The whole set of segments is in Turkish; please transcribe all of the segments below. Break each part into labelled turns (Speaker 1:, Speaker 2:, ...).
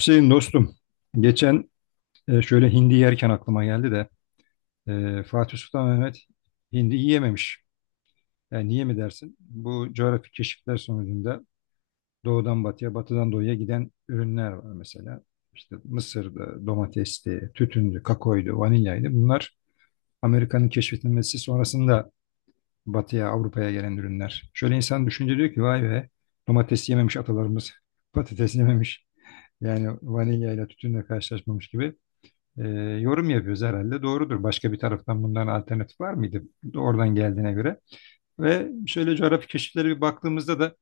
Speaker 1: Hüseyin dostum, geçen şöyle hindi yerken aklıma geldi de Fatih Sultan Mehmet hindi yiyememiş. Yani niye mi dersin? Bu coğrafi keşifler sonucunda doğudan batıya, batıdan doğuya giden ürünler var mesela. İşte mısırdı, domatesti, tütündü, kakoydu, vanilyaydı. Bunlar Amerika'nın keşfedilmesi sonrasında batıya, Avrupa'ya gelen ürünler. Şöyle insan düşünce diyor ki vay be domates yememiş atalarımız, patates yememiş. Yani vanilyayla tütünle karşılaşmamış gibi. e, Yorum yapıyoruz herhalde. Doğrudur. Başka bir taraftan bunların alternatif var mıydı? Oradan geldiğine göre. Ve şöyle coğrafi keşiflere bir baktığımızda da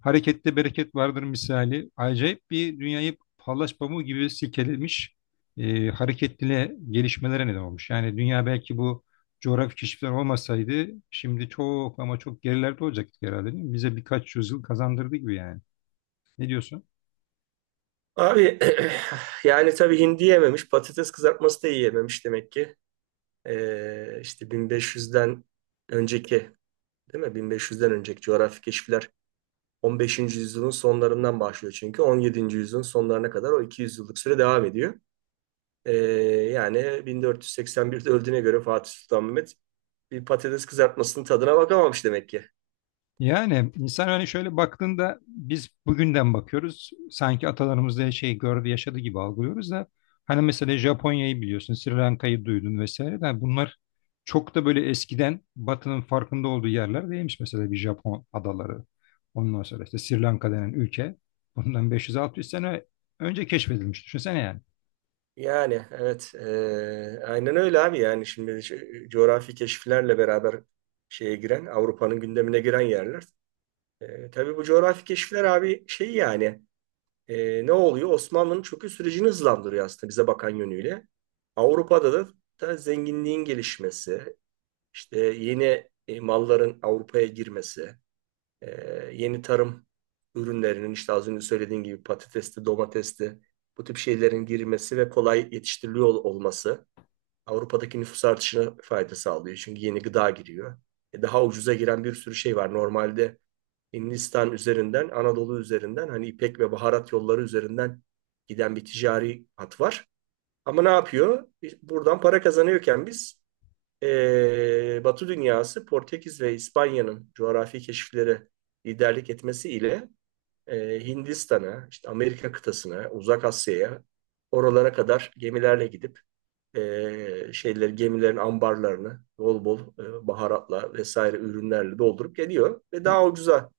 Speaker 1: harekette bereket vardır misali. Acayip bir dünyayı pallaş pamuğu gibi silkelemiş, hareketli gelişmelere neden olmuş. Yani dünya belki bu coğrafi keşifler olmasaydı şimdi çok ama çok gerilerde olacaktık herhalde, değil mi? Bize birkaç yüzyıl kazandırdı gibi yani. Ne diyorsun?
Speaker 2: Abi yani tabii hindi yememiş, patates kızartması da yiyememiş demek ki. İşte 1500'den önceki, değil mi? 1500'den önceki coğrafi keşifler 15. yüzyılın sonlarından başlıyor, çünkü 17. yüzyılın sonlarına kadar o 200 yıllık süre devam ediyor. Ee, yani 1481'de öldüğüne göre Fatih Sultan Mehmet bir patates kızartmasının tadına bakamamış demek ki.
Speaker 1: Yani insan hani şöyle baktığında biz bugünden bakıyoruz. Sanki atalarımız da şey gördü, yaşadı gibi algılıyoruz da hani mesela Japonya'yı biliyorsun, Sri Lanka'yı duydun vesaire de bunlar çok da böyle eskiden Batı'nın farkında olduğu yerler değilmiş. Mesela bir Japon adaları. Ondan sonra işte Sri Lanka denen ülke bundan 500-600 sene önce keşfedilmiş. Düşünsene yani.
Speaker 2: Yani evet, aynen öyle abi. Yani şimdi şu coğrafi keşiflerle beraber şeye giren, Avrupa'nın gündemine giren yerler. Tabii bu coğrafi keşifler abi, şey yani, ne oluyor? Osmanlı'nın çöküş sürecini hızlandırıyor aslında, bize bakan yönüyle. Avrupa'da da zenginliğin gelişmesi, işte yeni malların Avrupa'ya girmesi, e, yeni tarım ürünlerinin, işte az önce söylediğin gibi, patatesti, domatesti, bu tip şeylerin girmesi ve kolay yetiştiriliyor olması Avrupa'daki nüfus artışına fayda sağlıyor. Çünkü yeni gıda giriyor. Daha ucuza giren bir sürü şey var. Normalde Hindistan üzerinden, Anadolu üzerinden, hani ipek ve baharat yolları üzerinden giden bir ticari hat var. Ama ne yapıyor? Buradan para kazanıyorken biz, Batı dünyası, Portekiz ve İspanya'nın coğrafi keşiflere liderlik etmesiyle Hindistan'a, işte Amerika kıtasına, Uzak Asya'ya, oralara kadar gemilerle gidip şeyler, gemilerin ambarlarını bol bol baharatla vesaire ürünlerle doldurup geliyor ve daha ucuza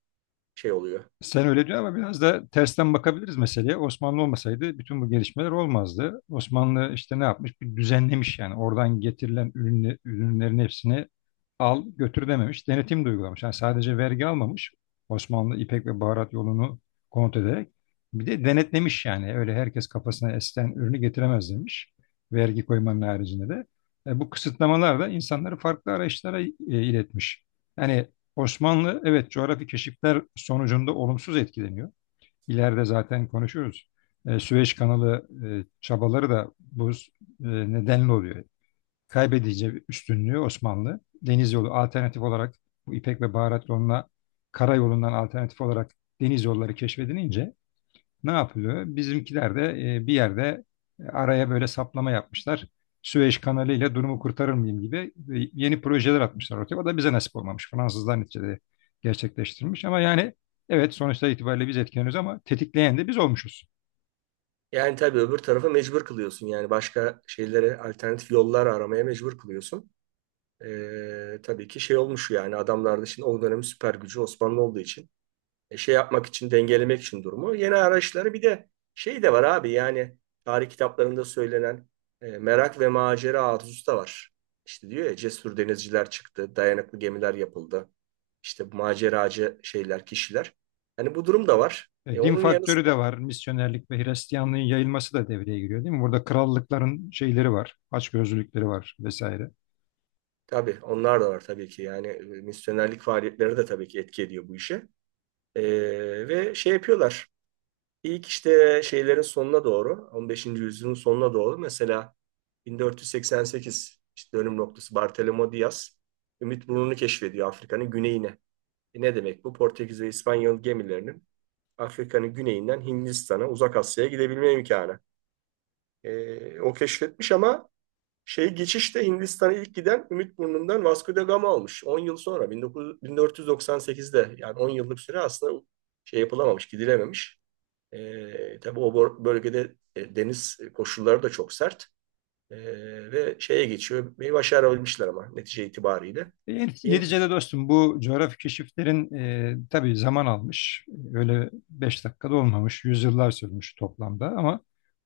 Speaker 2: şey oluyor.
Speaker 1: Sen öyle diyor ama biraz da tersten bakabiliriz meseleye. Osmanlı olmasaydı bütün bu gelişmeler olmazdı. Osmanlı işte ne yapmış? Bir düzenlemiş yani. Oradan getirilen ürünle, ürünlerin hepsini al götür dememiş. Denetim de uygulamış. Yani sadece vergi almamış. Osmanlı ipek ve baharat yolunu kontrol ederek. Bir de denetlemiş yani. Öyle herkes kafasına esen ürünü getiremez demiş. Vergi koymanın haricinde de. Bu kısıtlamalar da insanları farklı araçlara iletmiş. Yani Osmanlı evet coğrafi keşifler sonucunda olumsuz etkileniyor. İleride zaten konuşuyoruz. Süveyş kanalı çabaları da bu nedenle oluyor. Kaybedince üstünlüğü Osmanlı. Deniz yolu alternatif olarak bu İpek ve Baharat yoluna karayolundan alternatif olarak deniz yolları keşfedilince ne yapılıyor? Bizimkiler de bir yerde araya böyle saplama yapmışlar. Süveyş Kanalı ile durumu kurtarır mıyım gibi yeni projeler atmışlar ortaya. O da bize nasip olmamış. Fransızlar neticede gerçekleştirmiş. Ama yani evet sonuçta itibariyle biz etkileniyoruz ama tetikleyen de biz olmuşuz.
Speaker 2: Yani tabii öbür tarafa mecbur kılıyorsun. Yani başka şeylere alternatif yollar aramaya mecbur kılıyorsun. Tabii ki şey olmuş yani. Adamlarda, şimdi o dönemin süper gücü Osmanlı olduğu için, şey yapmak için, dengelemek için durumu, yeni araçları. Bir de şey de var abi, yani tarih kitaplarında söylenen merak ve macera arzusu da var. İşte diyor ya, cesur denizciler çıktı, dayanıklı gemiler yapıldı. İşte bu maceracı şeyler, kişiler. Hani bu durum da var. E,
Speaker 1: Din
Speaker 2: onun yanı
Speaker 1: faktörü
Speaker 2: sıra
Speaker 1: de var. Misyonerlik ve Hristiyanlığın yayılması da devreye giriyor, değil mi? Burada krallıkların şeyleri var. Açgözlülükleri var vesaire.
Speaker 2: tabii onlar da var, tabii ki. Yani misyonerlik faaliyetleri de tabii ki etki ediyor bu işe. E, ve şey yapıyorlar. İlk, işte şeylerin sonuna doğru, 15. yüzyılın sonuna doğru, mesela 1488 işte dönüm noktası. Bartolomé Diaz Ümit Burnu'nu keşfediyor, Afrika'nın güneyine. Ne demek bu? Portekiz ve İspanyol gemilerinin Afrika'nın güneyinden Hindistan'a, Uzak Asya'ya gidebilme imkanı. O keşfetmiş ama şey, geçişte Hindistan'a ilk giden Ümit Burnu'ndan Vasco da Gama olmuş. 10 yıl sonra, 1900 1498'de, yani 10 yıllık süre aslında şey yapılamamış, gidilememiş. Tabii o bölgede deniz koşulları da çok sert. E, ve şeye geçiyor. Bir başarabilmişler ama netice itibariyle.
Speaker 1: E,
Speaker 2: İn,
Speaker 1: neticede dostum bu coğrafi keşiflerin, tabii zaman almış. E, Öyle beş dakikada olmamış. Yüzyıllar sürmüş toplamda ama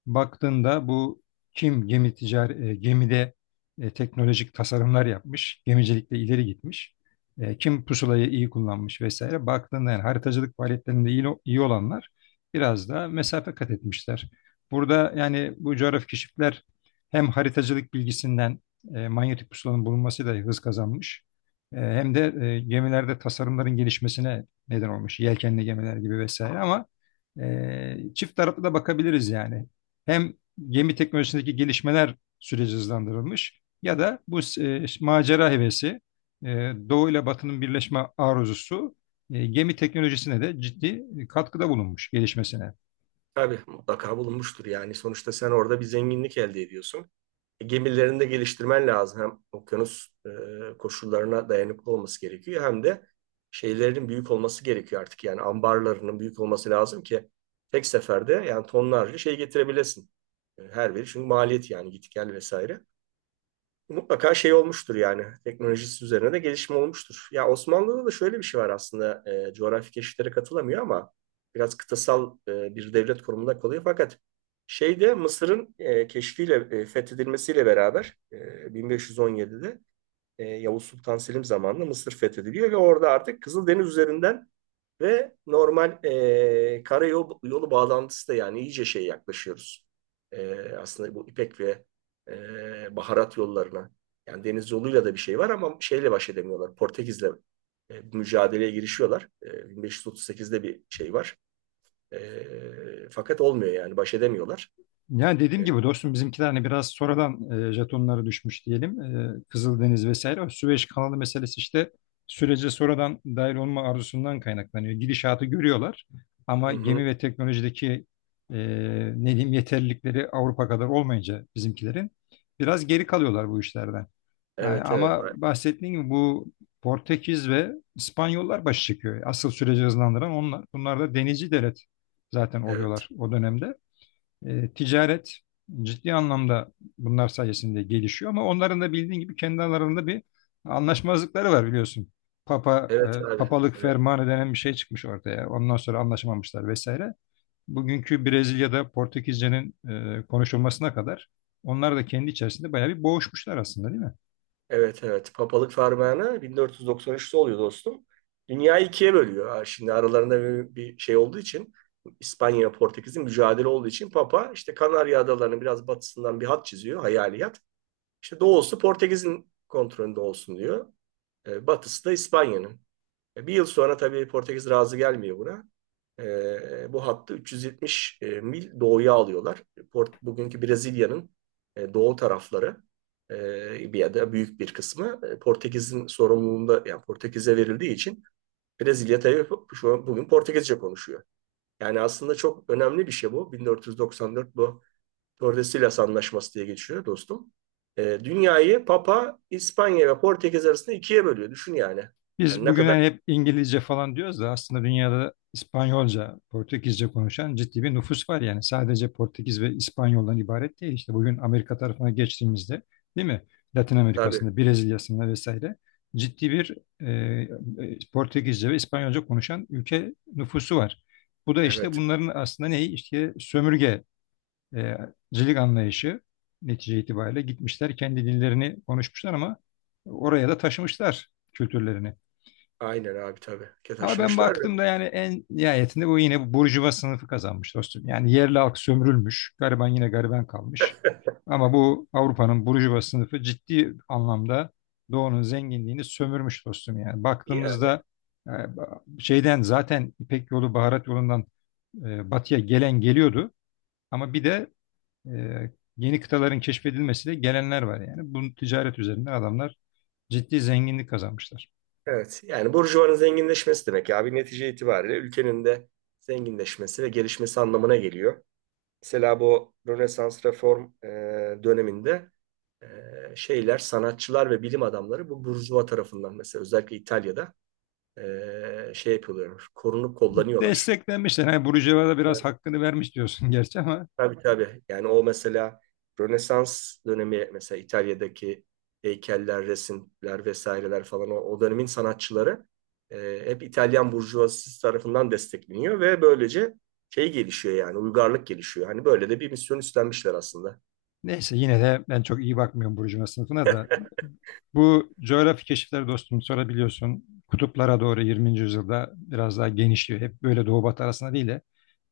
Speaker 1: baktığında bu kim gemi ticari, gemide teknolojik tasarımlar yapmış. Gemicilikte ileri gitmiş. E, kim pusulayı iyi kullanmış vesaire. Baktığında yani haritacılık faaliyetlerinde iyi olanlar biraz da mesafe kat etmişler. Burada yani bu coğrafi keşifler hem haritacılık bilgisinden, manyetik pusulanın bulunmasıyla hız kazanmış. E, Hem de gemilerde tasarımların gelişmesine neden olmuş. Yelkenli gemiler gibi vesaire ama çift taraflı da bakabiliriz yani. Hem gemi teknolojisindeki gelişmeler süreci hızlandırılmış ya da bu macera hevesi, e, Doğu ile Batı'nın birleşme arzusu gemi teknolojisine de ciddi katkıda bulunmuş gelişmesine.
Speaker 2: tabii mutlaka bulunmuştur yani. Sonuçta sen orada bir zenginlik elde ediyorsun. Gemilerini de geliştirmen lazım. Hem okyanus koşullarına dayanıklı olması gerekiyor, hem de şeylerin büyük olması gerekiyor artık. Yani ambarlarının büyük olması lazım ki tek seferde yani tonlarca şey getirebilesin. Her biri çünkü maliyet, yani git gel vesaire. Mutlaka şey olmuştur yani. Teknolojisi üzerine de gelişme olmuştur. Ya Osmanlı'da da şöyle bir şey var aslında. Coğrafi keşiflere katılamıyor ama biraz kıtasal bir devlet konumunda kalıyor. Fakat şeyde, Mısır'ın keşfiyle, fethedilmesiyle beraber, 1517'de Yavuz Sultan Selim zamanında Mısır fethediliyor ve orada artık Kızıldeniz üzerinden ve normal karayolu yolu bağlantısı da, yani iyice şey, yaklaşıyoruz. Aslında bu İpek ve baharat yollarına. Yani deniz yoluyla da bir şey var ama şeyle baş edemiyorlar. Portekiz'le mücadeleye girişiyorlar. 1538'de bir şey var. Fakat olmuyor, yani baş edemiyorlar.
Speaker 1: Yani
Speaker 2: E,
Speaker 1: dediğim gibi dostum bizimkiler hani biraz sonradan jetonları düşmüş diyelim. E, Kızıldeniz vesaire. O Süveyş kanalı meselesi işte sürece sonradan dahil olma arzusundan kaynaklanıyor. Gidişatı görüyorlar
Speaker 2: hı
Speaker 1: ama
Speaker 2: hı.
Speaker 1: gemi ve teknolojideki e, ne diyeyim yeterlilikleri Avrupa kadar olmayınca bizimkilerin biraz geri kalıyorlar bu işlerden. Yani
Speaker 2: Evet, evet,
Speaker 1: ama bahsettiğim gibi bu Portekiz ve İspanyollar başı çıkıyor. Asıl süreci hızlandıran onlar. Bunlar da denizci devlet zaten
Speaker 2: evet,
Speaker 1: oluyorlar o dönemde. E, ticaret ciddi anlamda bunlar sayesinde gelişiyor ama onların da bildiğin gibi kendi aralarında bir anlaşmazlıkları var biliyorsun. Papa,
Speaker 2: evet abi.
Speaker 1: papalık
Speaker 2: Evet.
Speaker 1: fermanı denen bir şey çıkmış ortaya. Ondan sonra anlaşamamışlar vesaire. Bugünkü Brezilya'da Portekizce'nin konuşulmasına kadar onlar da kendi içerisinde bayağı bir boğuşmuşlar aslında, değil mi?
Speaker 2: Evet, evet. Papalık fermanı 1493'te oluyor dostum. Dünyayı ikiye bölüyor. Ha, şimdi aralarında bir şey olduğu için, İspanya ve Portekiz'in mücadele olduğu için, Papa işte Kanarya Adaları'nın biraz batısından bir hat çiziyor. Hayali hat. İşte doğusu Portekiz'in kontrolünde olsun diyor. Batısı da İspanya'nın. Bir yıl sonra tabii Portekiz razı gelmiyor buna. Bu hattı 370 mil doğuya alıyorlar. Bugünkü Brezilya'nın doğu tarafları, bir ya da büyük bir kısmı Portekiz'in sorumluluğunda, yani Portekiz'e verildiği için Brezilya tabii şu an bugün Portekizce konuşuyor. Yani aslında çok önemli bir şey bu. 1494, bu Tordesillas Anlaşması diye geçiyor dostum. Dünyayı Papa, İspanya ve Portekiz arasında ikiye bölüyor. Düşün yani. Yani
Speaker 1: Biz
Speaker 2: ne
Speaker 1: bugün
Speaker 2: kadar,
Speaker 1: hani hep İngilizce falan diyoruz da aslında dünyada İspanyolca, Portekizce konuşan ciddi bir nüfus var yani. Sadece Portekiz ve İspanyoldan ibaret değil. İşte bugün Amerika tarafına geçtiğimizde, değil mi? Latin
Speaker 2: tabii.
Speaker 1: Amerika'sında, Brezilya'sında vesaire ciddi bir Portekizce ve İspanyolca konuşan ülke nüfusu var. Bu da işte
Speaker 2: Evet.
Speaker 1: bunların aslında neyi? İşte sömürgecilik anlayışı netice itibariyle gitmişler kendi dillerini konuşmuşlar ama oraya da taşımışlar kültürlerini.
Speaker 2: Aynen abi, tabii. Ke
Speaker 1: Ama ben
Speaker 2: taşımışlar.
Speaker 1: baktığımda yani en nihayetinde bu yine bu burjuva sınıfı kazanmış dostum. Yani yerli halk sömürülmüş, gariban yine gariban kalmış. Ama bu Avrupa'nın burjuva sınıfı ciddi anlamda Doğu'nun zenginliğini sömürmüş dostum yani.
Speaker 2: Ya,
Speaker 1: Baktığımızda e, şeyden zaten İpek yolu, baharat yolundan batıya gelen geliyordu. Ama bir de e, yeni kıtaların keşfedilmesiyle gelenler var yani. Bu ticaret üzerinden adamlar ciddi zenginlik kazanmışlar.
Speaker 2: evet, yani burjuvanın zenginleşmesi demek ya abi, netice itibariyle ülkenin de zenginleşmesi ve gelişmesi anlamına geliyor. Mesela bu Rönesans reform döneminde, e, şeyler, sanatçılar ve bilim adamları bu burjuva tarafından, mesela özellikle İtalya'da şey yapıyorlar, korunup kollanıyorlar.
Speaker 1: Desteklenmişler. Hani Burcuva'ya da biraz hakkını vermiş diyorsun gerçi ama
Speaker 2: Tabii, tabii. Yani o mesela Rönesans dönemi, mesela İtalya'daki heykeller, resimler vesaireler falan, o dönemin sanatçıları hep İtalyan burjuvazisi tarafından destekleniyor ve böylece şey gelişiyor, yani uygarlık gelişiyor. Hani böyle de bir misyon üstlenmişler aslında.
Speaker 1: neyse yine de ben çok iyi bakmıyorum Burcuva sınıfına da. Bu coğrafi keşifler dostum sonra biliyorsun kutuplara doğru 20. yüzyılda biraz daha genişliyor. Hep böyle doğu batı arasında değil de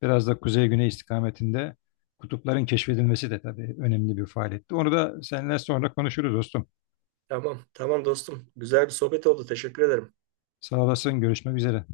Speaker 1: biraz da kuzey güney istikametinde kutupların keşfedilmesi de tabii önemli bir faaliyetti. Onu da seninle sonra konuşuruz dostum.
Speaker 2: Tamam, tamam dostum. Güzel bir sohbet oldu. Teşekkür ederim.
Speaker 1: Sağ olasın, görüşmek üzere.